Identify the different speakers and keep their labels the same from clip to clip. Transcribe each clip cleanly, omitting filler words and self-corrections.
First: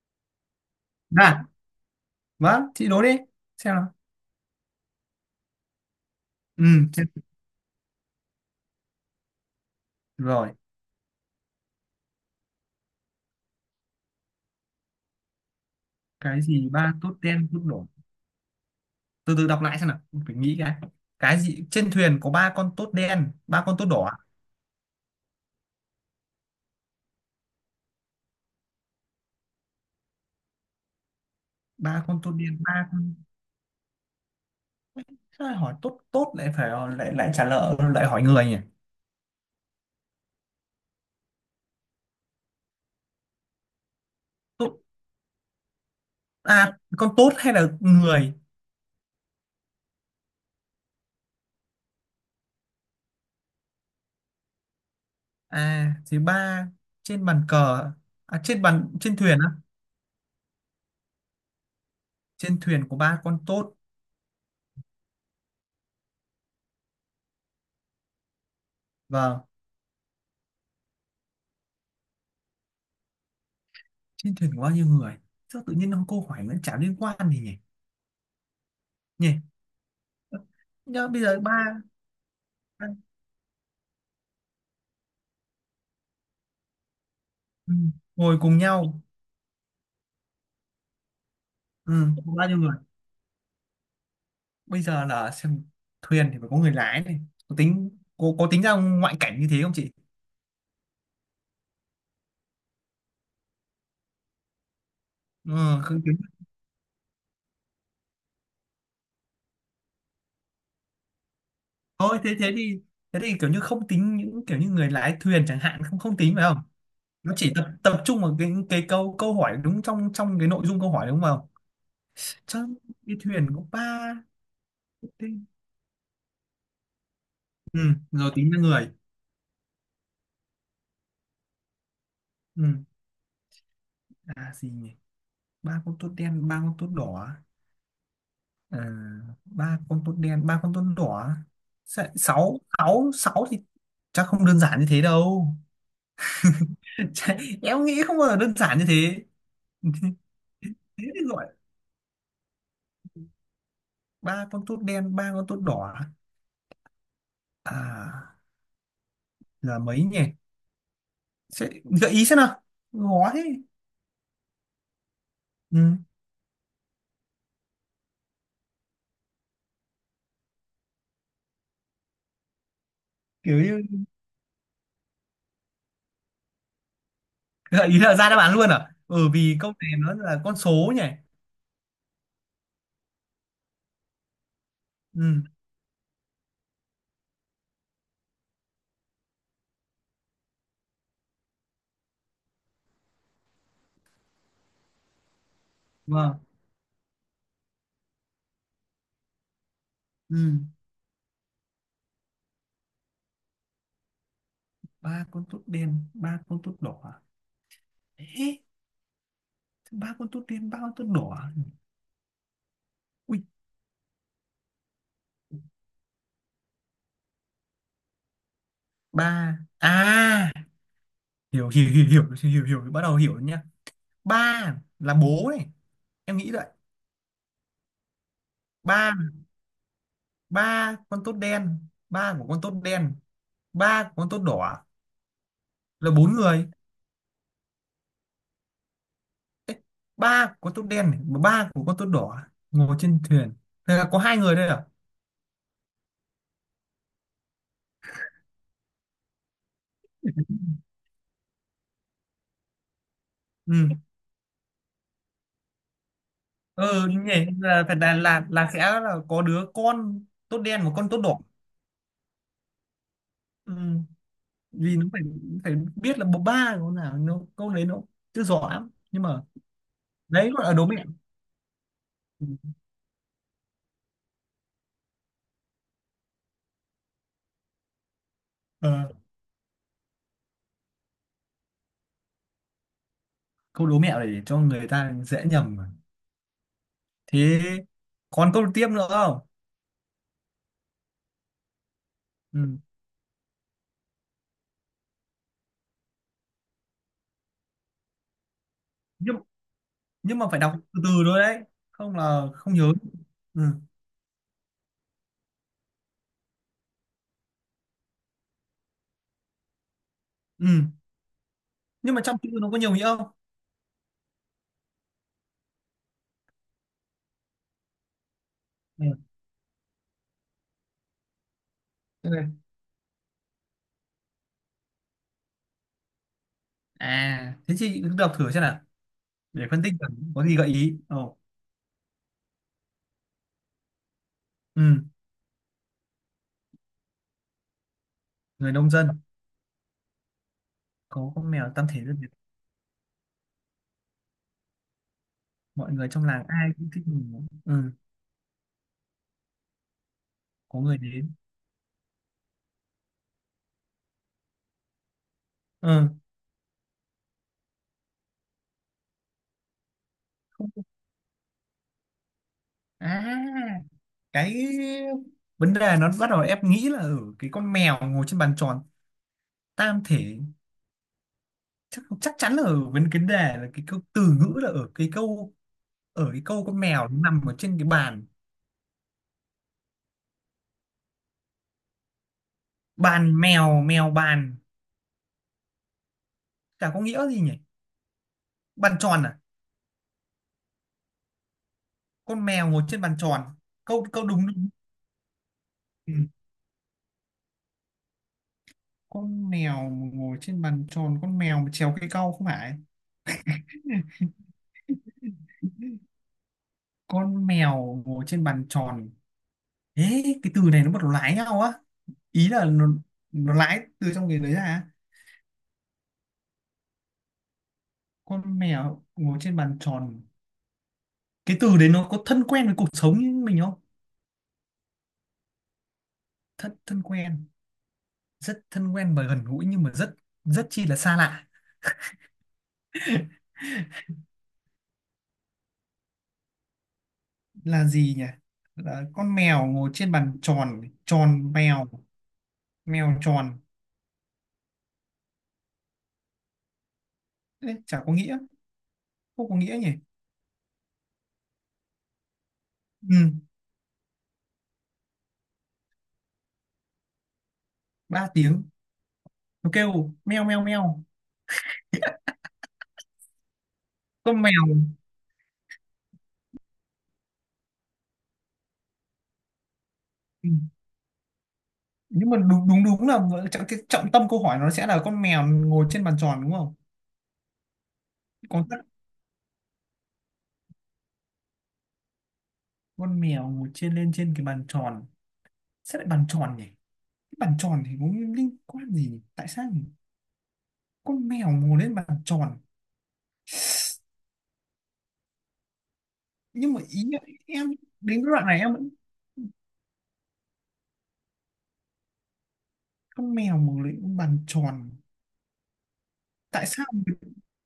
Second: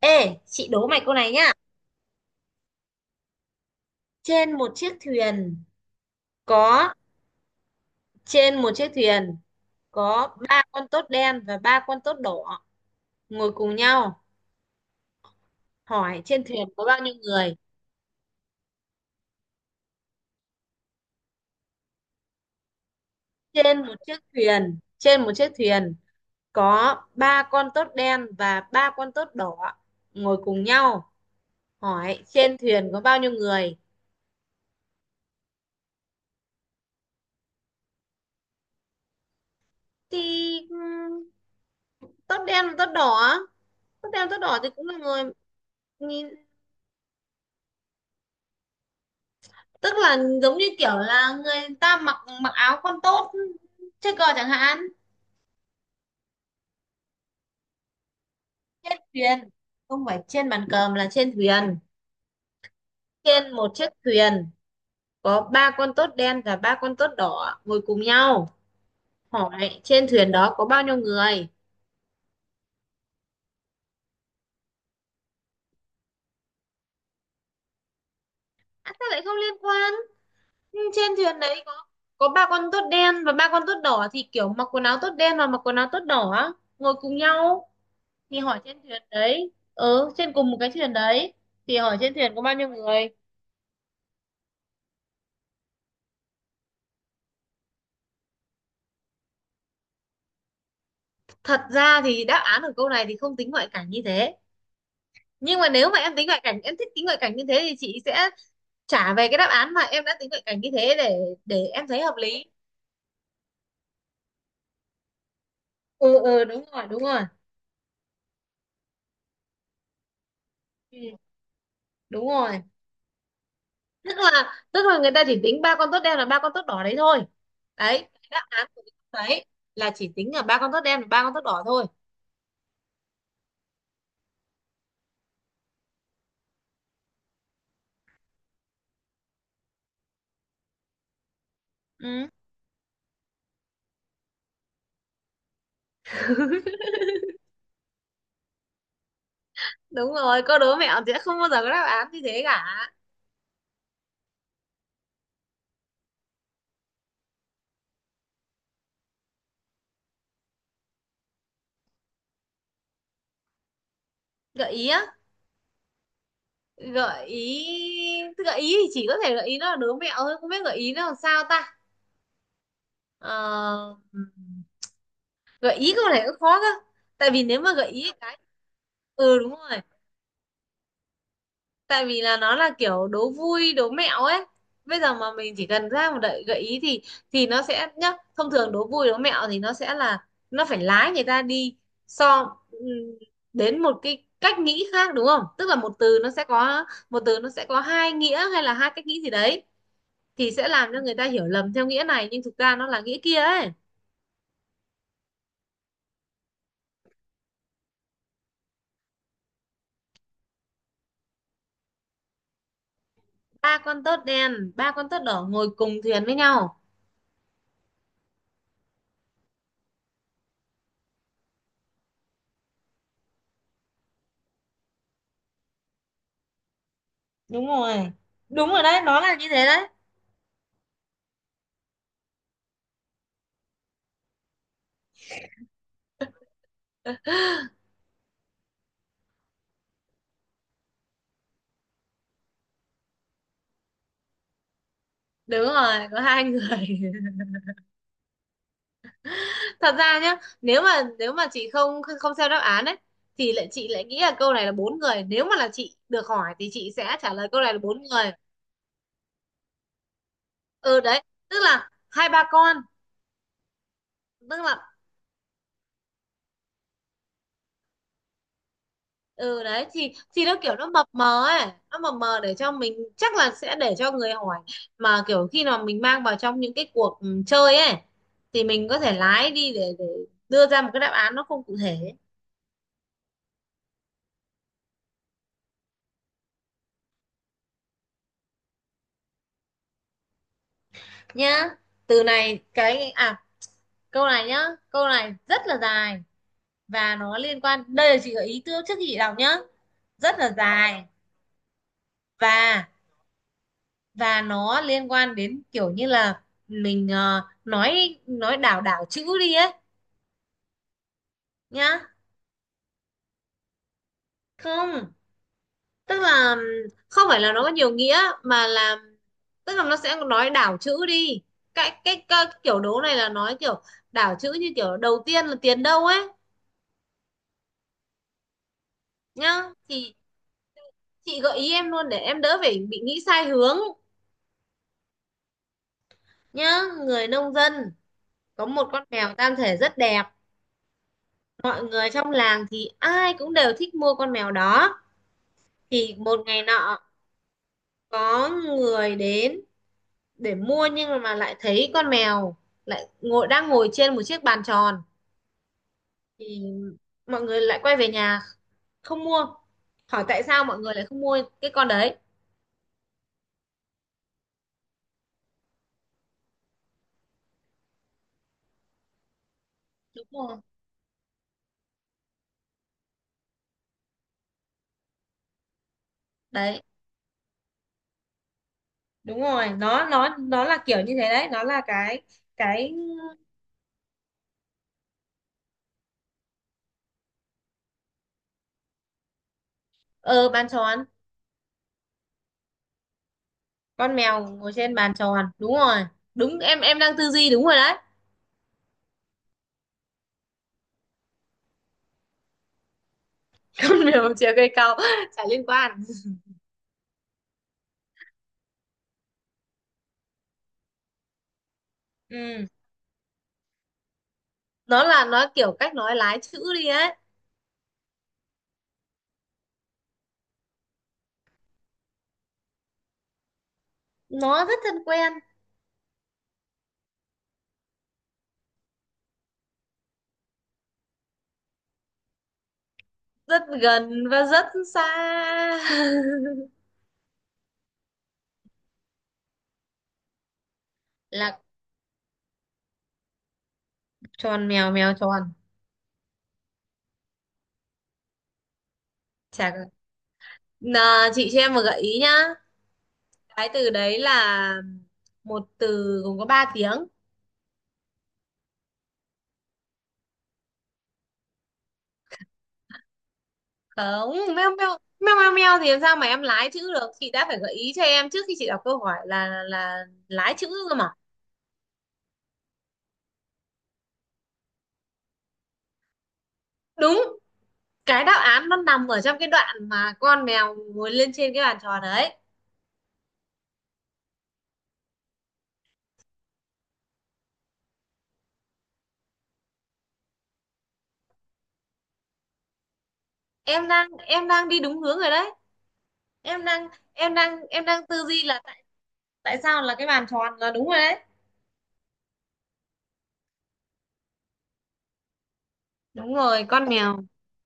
Speaker 1: Ê, chị đố mày câu này
Speaker 2: À,
Speaker 1: nhá.
Speaker 2: vâng chị đố đi, xem nào.
Speaker 1: Trên một chiếc thuyền
Speaker 2: Ừ,
Speaker 1: có
Speaker 2: xem.
Speaker 1: Trên một chiếc thuyền có
Speaker 2: Rồi.
Speaker 1: ba con tốt đen và ba con tốt đỏ ngồi cùng nhau. Hỏi
Speaker 2: Cái
Speaker 1: trên thuyền
Speaker 2: gì?
Speaker 1: có
Speaker 2: Ba
Speaker 1: bao nhiêu
Speaker 2: tốt đen
Speaker 1: người?
Speaker 2: tốt đỏ? Từ từ đọc lại xem nào, phải nghĩ cái gì. Trên thuyền có ba con tốt đen ba con
Speaker 1: Trên
Speaker 2: tốt
Speaker 1: một
Speaker 2: đỏ à?
Speaker 1: chiếc thuyền, trên một chiếc thuyền có ba con tốt đen và ba con tốt đỏ ngồi cùng nhau.
Speaker 2: Ba con
Speaker 1: Hỏi
Speaker 2: tốt
Speaker 1: trên
Speaker 2: đen ba
Speaker 1: thuyền có
Speaker 2: con.
Speaker 1: bao nhiêu người?
Speaker 2: Sao lại hỏi tốt tốt lại phải lại lại trả lời lại hỏi người nhỉ?
Speaker 1: Thì tốt đen và tốt đỏ, tốt đen và tốt đỏ thì
Speaker 2: Tốt.
Speaker 1: cũng là người, nhìn.
Speaker 2: À con tốt hay là người?
Speaker 1: Tức là giống như kiểu là người ta mặc mặc áo con tốt chơi cờ chẳng hạn.
Speaker 2: À thì ba, trên bàn cờ, à,
Speaker 1: Trên
Speaker 2: trên thuyền
Speaker 1: thuyền,
Speaker 2: á.
Speaker 1: không phải trên bàn cờ mà là trên thuyền.
Speaker 2: Trên thuyền có ba con
Speaker 1: Trên một
Speaker 2: tốt.
Speaker 1: chiếc thuyền có ba con tốt đen và ba con tốt đỏ ngồi cùng nhau,
Speaker 2: Vâng.
Speaker 1: hỏi trên thuyền đó có bao nhiêu người.
Speaker 2: Trên thuyền có bao nhiêu người? Sao tự nhiên ông câu hỏi nó chả liên quan gì nhỉ?
Speaker 1: À, sao lại không
Speaker 2: Nhỉ.
Speaker 1: liên quan. Ừ,
Speaker 2: Nhớ
Speaker 1: trên
Speaker 2: bây
Speaker 1: thuyền
Speaker 2: giờ
Speaker 1: đấy có
Speaker 2: ba.
Speaker 1: có ba con tốt
Speaker 2: ba-
Speaker 1: đen và ba con tốt đỏ thì kiểu mặc quần áo tốt đen và mặc quần áo tốt đỏ ngồi cùng nhau,
Speaker 2: ừ. Ngồi
Speaker 1: thì
Speaker 2: cùng
Speaker 1: hỏi trên
Speaker 2: nhau.
Speaker 1: thuyền đấy, trên cùng một cái thuyền đấy, thì
Speaker 2: Ừ.
Speaker 1: hỏi trên
Speaker 2: Có
Speaker 1: thuyền có
Speaker 2: bao
Speaker 1: bao
Speaker 2: nhiêu
Speaker 1: nhiêu
Speaker 2: người?
Speaker 1: người.
Speaker 2: Bây giờ là xem, thuyền thì phải có người lái này. Có tính có tính ra ngoại cảnh như thế không chị?
Speaker 1: Thật ra thì đáp án của câu này thì không tính ngoại cảnh như thế, nhưng mà
Speaker 2: Ừ,
Speaker 1: nếu mà
Speaker 2: không
Speaker 1: em
Speaker 2: tính.
Speaker 1: tính ngoại cảnh, em thích tính ngoại cảnh như thế thì chị sẽ trả về cái đáp án mà em đã tính ngoại cảnh như thế để em thấy hợp
Speaker 2: Thôi thế
Speaker 1: lý.
Speaker 2: thế thì, thế thì kiểu như không tính những kiểu như người lái thuyền chẳng hạn, không không
Speaker 1: Ừ,
Speaker 2: tính
Speaker 1: ừ,
Speaker 2: phải không?
Speaker 1: đúng rồi, đúng rồi.
Speaker 2: Nó chỉ tập tập trung vào cái câu câu hỏi đúng, trong trong cái nội dung câu
Speaker 1: Ừ,
Speaker 2: hỏi đúng không?
Speaker 1: đúng
Speaker 2: Chứ
Speaker 1: rồi.
Speaker 2: đi thuyền có
Speaker 1: tức
Speaker 2: ba.
Speaker 1: là tức là người ta chỉ tính ba con tốt đen là ba con tốt đỏ đấy thôi.
Speaker 2: Ừ,
Speaker 1: Đấy,
Speaker 2: rồi
Speaker 1: đáp
Speaker 2: tính ra
Speaker 1: án của
Speaker 2: người.
Speaker 1: cái câu đấy là chỉ tính là ba con tốt đen và ba con tốt đỏ thôi.
Speaker 2: Ừ. À gì nhỉ, ba con tốt đen ba con tốt đỏ. À, ba con tốt đen ba con tốt đỏ.
Speaker 1: Ừ,
Speaker 2: Sáu sáu sáu thì chắc không đơn giản như thế đâu. Em nghĩ không bao giờ đơn giản như thế.
Speaker 1: đúng rồi, câu đố mẹo
Speaker 2: Thế
Speaker 1: sẽ
Speaker 2: thì
Speaker 1: không
Speaker 2: gọi,
Speaker 1: bao giờ có đáp án như thế cả.
Speaker 2: ba con tốt đen ba con tốt đỏ à, là mấy nhỉ? Sẽ gợi ý xem nào, khó thế.
Speaker 1: Gợi ý á?
Speaker 2: Ừ,
Speaker 1: Gợi ý thì chỉ có thể gợi ý nó là đố mẹo thôi, không biết gợi ý nó làm sao ta.
Speaker 2: kiểu như
Speaker 1: Ờ, Gợi ý câu này cũng khó cơ, tại vì nếu mà gợi
Speaker 2: gợi ý
Speaker 1: ý
Speaker 2: là ra đáp
Speaker 1: cái,
Speaker 2: án luôn à? Ừ,
Speaker 1: ừ đúng
Speaker 2: vì câu
Speaker 1: rồi,
Speaker 2: này nó là con số nhỉ.
Speaker 1: tại vì là nó là kiểu đố vui đố mẹo ấy. Bây giờ mà
Speaker 2: Ừ.
Speaker 1: mình chỉ cần ra một đợi gợi ý thì nó sẽ nhá, thông thường đố vui đố mẹo thì nó sẽ là nó phải lái người ta đi. So, đến một cái cách nghĩ khác đúng không, tức là một từ nó
Speaker 2: Vâng.
Speaker 1: sẽ có một từ nó sẽ có hai nghĩa hay là hai cách nghĩ gì đấy,
Speaker 2: Ừ.
Speaker 1: thì sẽ làm cho người ta hiểu lầm theo nghĩa này nhưng thực ra nó là nghĩa kia ấy.
Speaker 2: Ba con tốt đen ba con tốt đỏ. Ê, ba con tốt đen ba con tốt đỏ. Ui,
Speaker 1: Ba con tớt đen ba con tớt đỏ ngồi cùng thuyền với nhau.
Speaker 2: ba à? Hiểu hiểu hiểu hiểu, hiểu hiểu, bắt đầu hiểu nhá. Ba là bố này, em nghĩ vậy.
Speaker 1: Đúng rồi, đúng rồi đấy,
Speaker 2: Ba,
Speaker 1: nó là như thế đấy.
Speaker 2: ba con tốt đen, ba của con tốt đen, ba của con tốt đỏ, là bốn người. Ba của con tốt đen này, mà ba của con tốt đỏ, ngồi trên thuyền, thế là có hai người đây à?
Speaker 1: Đúng rồi, có hai người. Thật ra nhá, nếu mà chị không không xem đáp án ấy thì lại chị
Speaker 2: Ừ.
Speaker 1: lại nghĩ là câu này là bốn người, nếu mà là chị được hỏi thì chị
Speaker 2: Ừ,
Speaker 1: sẽ
Speaker 2: như
Speaker 1: trả
Speaker 2: vậy
Speaker 1: lời câu này là
Speaker 2: là phải
Speaker 1: bốn
Speaker 2: là
Speaker 1: người.
Speaker 2: là sẽ là có đứa con tốt đen và
Speaker 1: Ừ,
Speaker 2: con tốt
Speaker 1: đấy,
Speaker 2: đỏ.
Speaker 1: tức là hai ba con,
Speaker 2: Ừ.
Speaker 1: tức là.
Speaker 2: Vì nó phải, phải biết là bố ba của con nào, nó câu đấy nó chưa rõ lắm nhưng mà.
Speaker 1: Ừ, đấy, thì
Speaker 2: Đấy
Speaker 1: nó
Speaker 2: gọi là
Speaker 1: kiểu
Speaker 2: đố
Speaker 1: nó
Speaker 2: mẹo.
Speaker 1: mập mờ ấy, nó mập mờ để cho mình, chắc là sẽ để cho người hỏi, mà kiểu khi nào mình mang vào trong những cái cuộc, chơi ấy, thì mình có
Speaker 2: Ờ,
Speaker 1: thể lái đi để đưa ra một cái đáp án nó không cụ thể.
Speaker 2: câu đố mẹo này để cho người ta dễ nhầm mà. Thế còn câu tiếp nữa không?
Speaker 1: Nhá, từ này
Speaker 2: Ừ.
Speaker 1: cái à, câu này nhá, câu này rất là dài và nó liên quan, đây là chị gợi ý trước trước khi chị đọc
Speaker 2: Nhưng,
Speaker 1: nhá. Rất
Speaker 2: nhưng mà
Speaker 1: là
Speaker 2: phải đọc từ
Speaker 1: dài,
Speaker 2: từ thôi đấy. Không là không
Speaker 1: và
Speaker 2: nhớ. Ừ.
Speaker 1: và nó liên quan đến kiểu như là mình, nói đảo đảo chữ đi ấy,
Speaker 2: Ừ.
Speaker 1: nhá.
Speaker 2: Nhưng mà trong chữ nó có nhiều nghĩa không?
Speaker 1: Không, tức là không phải là nó có nhiều nghĩa mà là,
Speaker 2: Ừ.
Speaker 1: tức là nó sẽ nói đảo chữ đi. cái cái,
Speaker 2: Thế
Speaker 1: cái
Speaker 2: này.
Speaker 1: kiểu đố này là nói kiểu đảo chữ, như kiểu đầu tiên là tiền đâu ấy,
Speaker 2: À, thế chị cứ đọc thử xem nào. Để
Speaker 1: nhá.
Speaker 2: phân tích
Speaker 1: Thì
Speaker 2: xem có gì gợi ý. Ồ.
Speaker 1: chị gợi ý em luôn để em đỡ phải bị nghĩ sai hướng,
Speaker 2: Ừ.
Speaker 1: nhá. Người nông dân có
Speaker 2: Người
Speaker 1: một
Speaker 2: nông
Speaker 1: con
Speaker 2: dân
Speaker 1: mèo tam thể rất đẹp,
Speaker 2: có con mèo
Speaker 1: mọi
Speaker 2: tam thể
Speaker 1: người
Speaker 2: rất Việt.
Speaker 1: trong làng thì ai cũng đều thích mua con mèo đó.
Speaker 2: Mọi người
Speaker 1: Thì
Speaker 2: trong
Speaker 1: một
Speaker 2: làng
Speaker 1: ngày
Speaker 2: ai cũng
Speaker 1: nọ
Speaker 2: thích mình. Ừ.
Speaker 1: có người đến để
Speaker 2: Có
Speaker 1: mua,
Speaker 2: người
Speaker 1: nhưng
Speaker 2: đến.
Speaker 1: mà lại thấy con mèo lại ngồi đang ngồi trên một chiếc bàn tròn,
Speaker 2: Ừ.
Speaker 1: thì mọi người lại quay về nhà không mua. Hỏi tại sao
Speaker 2: Không.
Speaker 1: mọi người lại không mua cái con đấy.
Speaker 2: À, cái vấn đề nó bắt đầu ép nghĩ là ở cái con mèo ngồi trên bàn tròn, tam
Speaker 1: Đúng
Speaker 2: thể.
Speaker 1: rồi
Speaker 2: Chắc chắc chắn là ở vấn cái đề là cái câu từ ngữ, là ở cái câu, ở cái câu con
Speaker 1: đấy,
Speaker 2: mèo nó nằm ở trên cái bàn.
Speaker 1: đúng rồi, nó là kiểu như thế đấy, nó là cái,
Speaker 2: Bàn mèo mèo bàn, chả có nghĩa gì nhỉ. Bàn tròn à?
Speaker 1: ờ bàn tròn,
Speaker 2: Con mèo ngồi trên bàn tròn, câu
Speaker 1: con
Speaker 2: câu
Speaker 1: mèo
Speaker 2: đúng đúng.
Speaker 1: ngồi trên bàn tròn, đúng rồi.
Speaker 2: Ừ.
Speaker 1: Đúng, em đang tư duy đúng rồi đấy.
Speaker 2: Con mèo ngồi trên bàn tròn, con mèo mà trèo cây cau không phải.
Speaker 1: Con mèo chìa cây cau, chả liên quan.
Speaker 2: Con mèo ngồi trên bàn tròn. Ế, cái từ này nó bắt đầu lái nhau á. Ý
Speaker 1: Ừ,
Speaker 2: là nó lái từ trong cái đấy ra.
Speaker 1: nó là nó kiểu cách nói lái chữ đi ấy.
Speaker 2: Con mèo ngồi trên bàn tròn. Cái từ đấy nó có thân quen với cuộc sống như mình không?
Speaker 1: Nó rất thân quen.
Speaker 2: Thân thân quen, rất thân quen và gần gũi nhưng mà rất, rất chi là xa lạ.
Speaker 1: Rất gần và rất xa.
Speaker 2: Là gì nhỉ? Là con mèo ngồi trên bàn tròn, tròn
Speaker 1: Là
Speaker 2: mèo mèo tròn.
Speaker 1: tròn mèo, mèo tròn,
Speaker 2: Ê, chả có nghĩa, không có
Speaker 1: chả.
Speaker 2: nghĩa nhỉ.
Speaker 1: Nà, chị cho em một gợi ý nhá.
Speaker 2: Ừ,
Speaker 1: Cái từ đấy là một từ gồm có ba tiếng.
Speaker 2: ba tiếng. Nó kêu meo meo meo. Con
Speaker 1: Không,
Speaker 2: mèo.
Speaker 1: meo meo meo meo meo thì làm sao mà em lái chữ được? Chị đã phải gợi ý cho em trước khi chị đọc câu hỏi là
Speaker 2: Ừ.
Speaker 1: lái chữ cơ mà.
Speaker 2: Nhưng mà đúng đúng đúng là cái trọng tâm câu hỏi nó sẽ là con mèo ngồi trên bàn tròn đúng không?
Speaker 1: Đúng, cái đáp
Speaker 2: Còn
Speaker 1: án nó nằm ở trong cái đoạn mà con mèo ngồi lên trên cái bàn tròn đấy.
Speaker 2: con mèo ngồi lên trên cái bàn tròn, sẽ lại bàn tròn nhỉ. Cái bàn tròn thì có liên quan gì nhỉ? Tại sao nhỉ? Con mèo ngồi lên bàn tròn.
Speaker 1: Em đang đi đúng hướng rồi đấy. Em
Speaker 2: Nhưng mà
Speaker 1: đang
Speaker 2: ý là
Speaker 1: em đang
Speaker 2: em,
Speaker 1: em đang
Speaker 2: đến
Speaker 1: tư
Speaker 2: cái
Speaker 1: duy
Speaker 2: đoạn này
Speaker 1: là
Speaker 2: em
Speaker 1: tại
Speaker 2: vẫn.
Speaker 1: tại sao là cái bàn tròn là đúng rồi đấy.
Speaker 2: Con mèo ngồi lên bàn tròn.
Speaker 1: Đúng rồi,
Speaker 2: Tại sao
Speaker 1: con
Speaker 2: người,
Speaker 1: mèo.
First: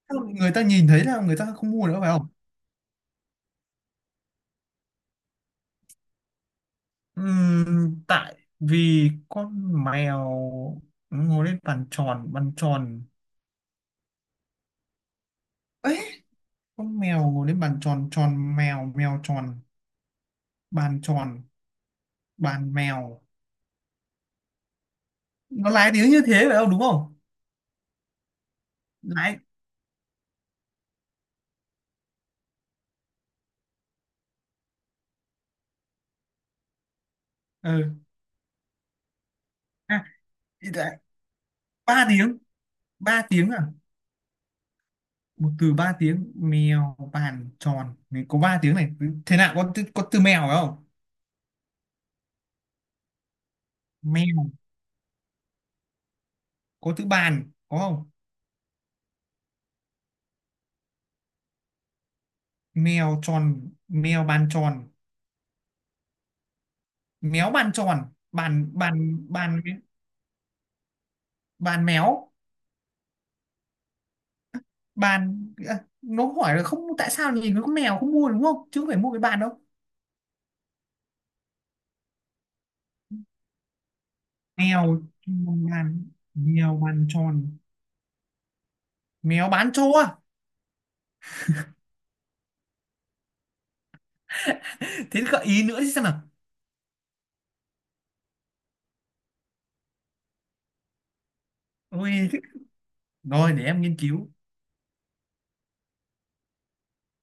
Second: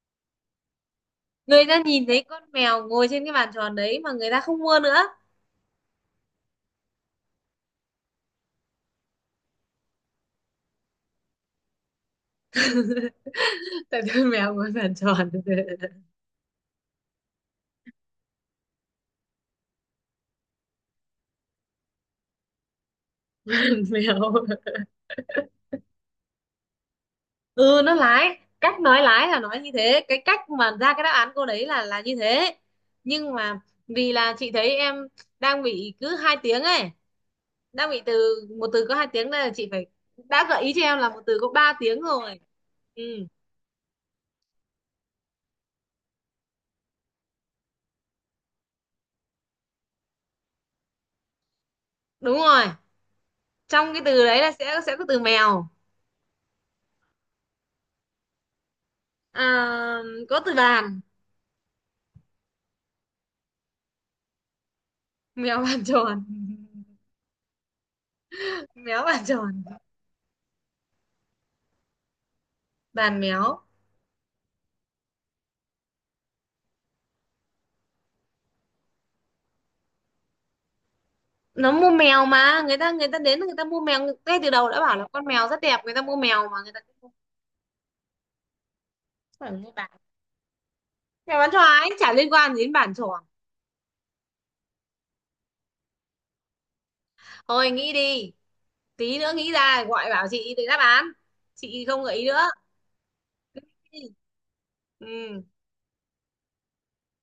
Speaker 2: sao người ta nhìn thấy là người ta
Speaker 1: Người
Speaker 2: không
Speaker 1: ta
Speaker 2: mua nữa
Speaker 1: nhìn
Speaker 2: phải
Speaker 1: thấy
Speaker 2: không?
Speaker 1: con mèo ngồi trên cái bàn tròn đấy mà người ta không mua nữa.
Speaker 2: Tại vì con mèo ngồi lên bàn tròn, bàn tròn.
Speaker 1: Tại vì mèo ngồi bàn tròn.
Speaker 2: Ấy, con mèo ngồi lên bàn tròn, tròn mèo mèo tròn. Bàn tròn, bàn mèo.
Speaker 1: Mèo.
Speaker 2: Nó lái tiếng như thế phải không, đúng không?
Speaker 1: Ừ, nó lái, cách nói lái
Speaker 2: Lái.
Speaker 1: là nói như thế, cái cách mà ra cái đáp án cô đấy là như thế. Nhưng mà vì là chị thấy em đang bị cứ hai tiếng ấy,
Speaker 2: Ừ.
Speaker 1: đang bị từ một từ có hai tiếng, đây là chị phải
Speaker 2: À,
Speaker 1: đã gợi
Speaker 2: thì
Speaker 1: ý cho em
Speaker 2: đã-
Speaker 1: là một từ có ba tiếng
Speaker 2: ba tiếng.
Speaker 1: rồi.
Speaker 2: Ba
Speaker 1: Ừ,
Speaker 2: tiếng à? Một từ ba tiếng, mèo bàn tròn. Này, có ba tiếng này. Thế nào có từ mèo phải không?
Speaker 1: đúng rồi, trong cái từ đấy
Speaker 2: Mèo.
Speaker 1: là sẽ có từ mèo.
Speaker 2: Có từ bàn có không?
Speaker 1: À, có từ bàn.
Speaker 2: Mèo tròn mèo bàn tròn.
Speaker 1: Mèo bàn tròn.
Speaker 2: Méo bàn tròn. bàn
Speaker 1: Méo bàn
Speaker 2: bàn bàn
Speaker 1: tròn.
Speaker 2: Bàn méo.
Speaker 1: Bàn méo.
Speaker 2: Bàn. À, nó hỏi là không, tại sao nhìn nó có mèo không mua đúng không, chứ không phải mua cái bàn đâu.
Speaker 1: Nó mua mèo mà, người ta đến người ta mua mèo, ngay từ đầu đã
Speaker 2: Mèo
Speaker 1: bảo là con mèo rất đẹp,
Speaker 2: bàn,
Speaker 1: người ta mua mèo mà
Speaker 2: mèo
Speaker 1: người ta cũng
Speaker 2: bàn
Speaker 1: không
Speaker 2: tròn. Mèo
Speaker 1: phải mua
Speaker 2: bán
Speaker 1: bàn.
Speaker 2: trâu à?
Speaker 1: Mèo bán choái chả liên quan gì đến bàn tròn.
Speaker 2: Thế gợi ý nữa chứ, xem nào.
Speaker 1: Thôi, nghĩ đi, tí nữa nghĩ ra gọi bảo chị để đáp án, chị không gợi ý
Speaker 2: Ôi,
Speaker 1: nữa.
Speaker 2: rồi để em nghiên cứu.
Speaker 1: Ừ.